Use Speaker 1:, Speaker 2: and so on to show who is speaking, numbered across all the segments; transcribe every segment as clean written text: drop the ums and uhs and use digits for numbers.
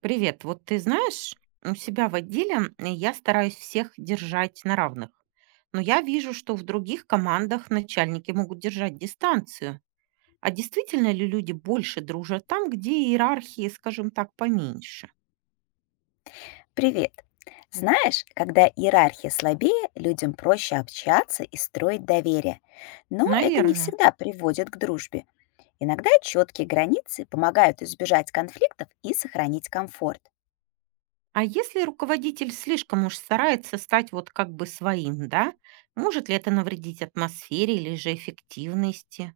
Speaker 1: Привет. Вот ты знаешь, у себя в отделе я стараюсь всех держать на равных. Но я вижу, что в других командах начальники могут держать дистанцию. А действительно ли люди больше дружат там, где иерархии, скажем так, поменьше?
Speaker 2: Привет. Знаешь, когда иерархия слабее, людям проще общаться и строить доверие. Но это не
Speaker 1: Наверное.
Speaker 2: всегда приводит к дружбе. Иногда четкие границы помогают избежать конфликтов и сохранить комфорт.
Speaker 1: А если руководитель слишком уж старается стать вот как бы своим, да? Может ли это навредить атмосфере или же эффективности?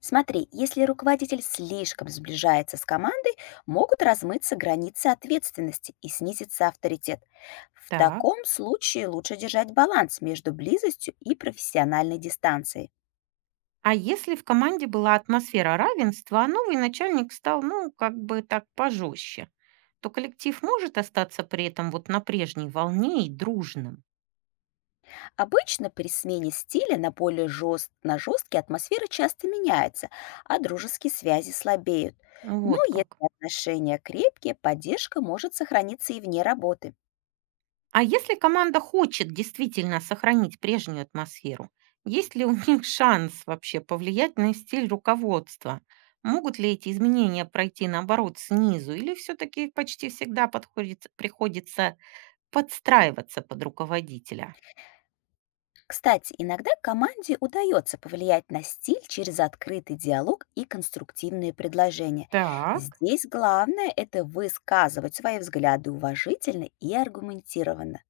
Speaker 2: Смотри, если руководитель слишком сближается с командой, могут размыться границы ответственности и снизится авторитет. В
Speaker 1: Так.
Speaker 2: таком случае лучше держать баланс между близостью и профессиональной дистанцией.
Speaker 1: А если в команде была атмосфера равенства, а новый начальник стал, ну, как бы так пожестче, то коллектив может остаться при этом вот на прежней волне и дружным.
Speaker 2: Обычно при смене стиля на на жесткие атмосфера часто меняется, а дружеские связи слабеют. Но
Speaker 1: Вот
Speaker 2: если
Speaker 1: как.
Speaker 2: отношения крепкие, поддержка может сохраниться и вне работы.
Speaker 1: А если команда хочет действительно сохранить прежнюю атмосферу, есть ли у них шанс вообще повлиять на стиль руководства? Могут ли эти изменения пройти наоборот снизу? Или все-таки почти всегда приходится подстраиваться под руководителя?
Speaker 2: Кстати, иногда команде удается повлиять на стиль через открытый диалог и конструктивные предложения.
Speaker 1: Так.
Speaker 2: Здесь главное — это высказывать свои взгляды уважительно и аргументированно.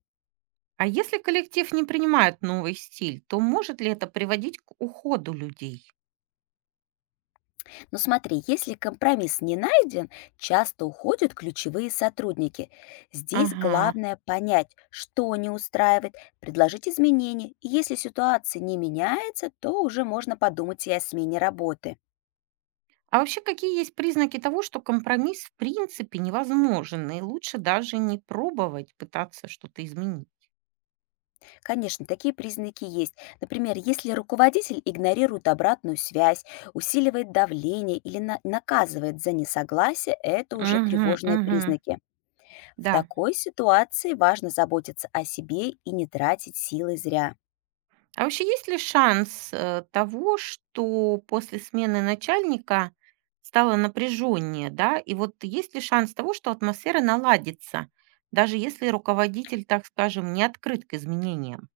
Speaker 1: А если коллектив не принимает новый стиль, то может ли это приводить к уходу людей?
Speaker 2: Но смотри, если компромисс не найден, часто уходят ключевые сотрудники. Здесь
Speaker 1: Ага.
Speaker 2: главное понять, что не устраивает, предложить изменения. И если ситуация не меняется, то уже можно подумать и о смене работы.
Speaker 1: А вообще, какие есть признаки того, что компромисс в принципе невозможен, и лучше даже не пробовать пытаться что-то изменить?
Speaker 2: Конечно, такие признаки есть. Например, если руководитель игнорирует обратную связь, усиливает давление или наказывает за несогласие, это уже
Speaker 1: Угу,
Speaker 2: тревожные
Speaker 1: угу,
Speaker 2: признаки. В
Speaker 1: да.
Speaker 2: такой ситуации важно заботиться о себе и не тратить силы зря.
Speaker 1: А вообще, есть ли шанс того, что после смены начальника стало напряженнее, да? И вот есть ли шанс того, что атмосфера наладится, даже если руководитель, так скажем, не открыт к изменениям?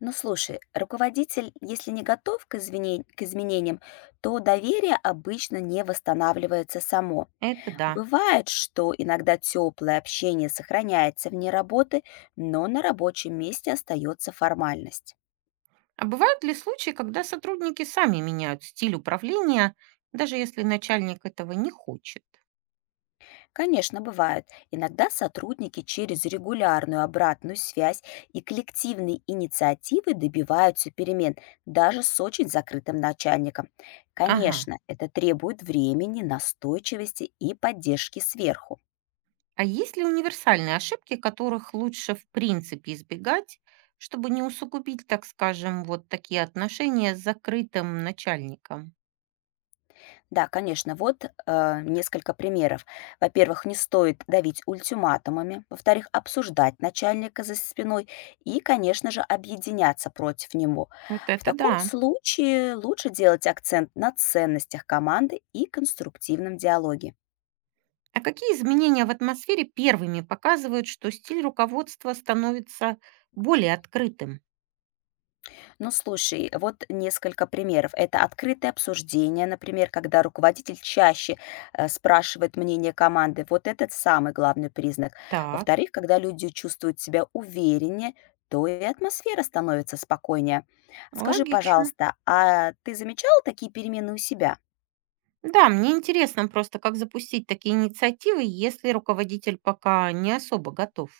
Speaker 2: Ну слушай, руководитель, если не готов к изменениям, то доверие обычно не восстанавливается само.
Speaker 1: Это да.
Speaker 2: Бывает, что иногда теплое общение сохраняется вне работы, но на рабочем месте остается формальность.
Speaker 1: А бывают ли случаи, когда сотрудники сами меняют стиль управления, даже если начальник этого не хочет?
Speaker 2: Конечно, бывают. Иногда сотрудники через регулярную обратную связь и коллективные инициативы добиваются перемен, даже с очень закрытым начальником.
Speaker 1: Ага.
Speaker 2: Конечно, это требует времени, настойчивости и поддержки сверху.
Speaker 1: А есть ли универсальные ошибки, которых лучше в принципе избегать, чтобы не усугубить, так скажем, вот такие отношения с закрытым начальником?
Speaker 2: Да, конечно, вот несколько примеров. Во-первых, не стоит давить ультиматумами. Во-вторых, обсуждать начальника за спиной и, конечно же, объединяться против него.
Speaker 1: Вот
Speaker 2: В
Speaker 1: это
Speaker 2: таком
Speaker 1: да.
Speaker 2: случае лучше делать акцент на ценностях команды и конструктивном диалоге.
Speaker 1: А какие изменения в атмосфере первыми показывают, что стиль руководства становится более открытым?
Speaker 2: Ну, слушай, вот несколько примеров. Это открытое обсуждение, например, когда руководитель чаще спрашивает мнение команды. Вот этот самый главный признак.
Speaker 1: Так,
Speaker 2: Во-вторых, когда люди чувствуют себя увереннее, то и атмосфера становится спокойнее. Скажи,
Speaker 1: логично.
Speaker 2: пожалуйста, а ты замечал такие перемены у себя?
Speaker 1: Да, мне интересно просто, как запустить такие инициативы, если руководитель пока не особо готов.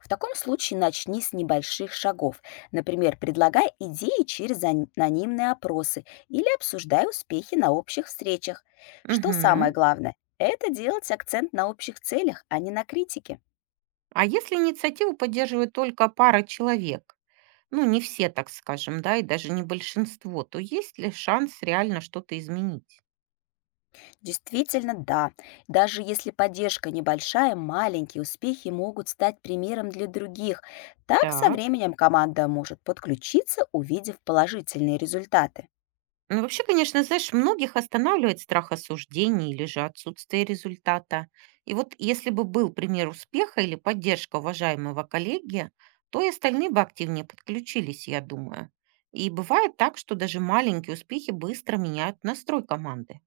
Speaker 2: В таком случае начни с небольших шагов. Например, предлагай идеи через анонимные опросы или обсуждай успехи на общих встречах. Что самое
Speaker 1: Мгм.
Speaker 2: главное? Это делать акцент на общих целях, а не на критике.
Speaker 1: А если инициативу поддерживает только пара человек, ну не все, так скажем, да, и даже не большинство, то есть ли шанс реально что-то изменить?
Speaker 2: Действительно, да. Даже если поддержка небольшая, маленькие успехи могут стать примером для других. Так со
Speaker 1: Так.
Speaker 2: временем команда может подключиться, увидев положительные результаты.
Speaker 1: Ну, вообще, конечно, знаешь, многих останавливает страх осуждения или же отсутствие результата. И вот если бы был пример успеха или поддержка уважаемого коллеги, то и остальные бы активнее подключились, я думаю. И бывает так, что даже маленькие успехи быстро меняют настрой команды.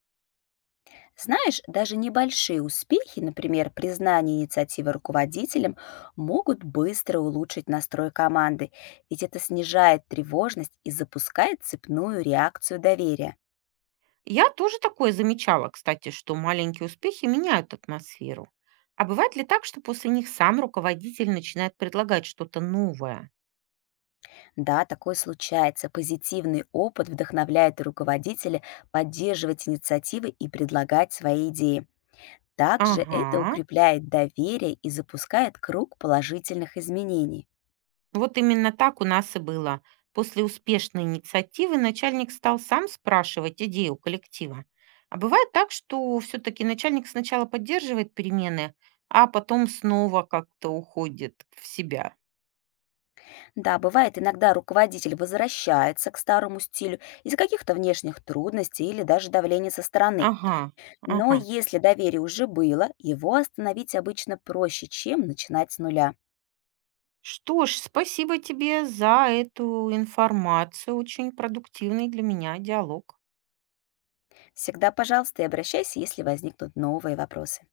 Speaker 2: Знаешь, даже небольшие успехи, например, признание инициативы руководителем, могут быстро улучшить настрой команды, ведь это снижает тревожность и запускает цепную реакцию доверия.
Speaker 1: Я тоже такое замечала, кстати, что маленькие успехи меняют атмосферу. А бывает ли так, что после них сам руководитель начинает предлагать что-то новое?
Speaker 2: Да, такое случается. Позитивный опыт вдохновляет руководителя поддерживать инициативы и предлагать свои идеи. Также это
Speaker 1: Ага,
Speaker 2: укрепляет доверие и запускает круг положительных изменений.
Speaker 1: вот именно так у нас и было. После успешной инициативы начальник стал сам спрашивать идею коллектива. А бывает так, что все-таки начальник сначала поддерживает перемены, а потом снова как-то уходит в себя.
Speaker 2: Да, бывает, иногда руководитель возвращается к старому стилю из-за каких-то внешних трудностей или даже давления со стороны.
Speaker 1: Ага,
Speaker 2: Но
Speaker 1: ага.
Speaker 2: если доверие уже было, его остановить обычно проще, чем начинать с нуля.
Speaker 1: Что ж, спасибо тебе за эту информацию. Очень продуктивный для меня диалог.
Speaker 2: Всегда, пожалуйста, и обращайся, если возникнут новые вопросы.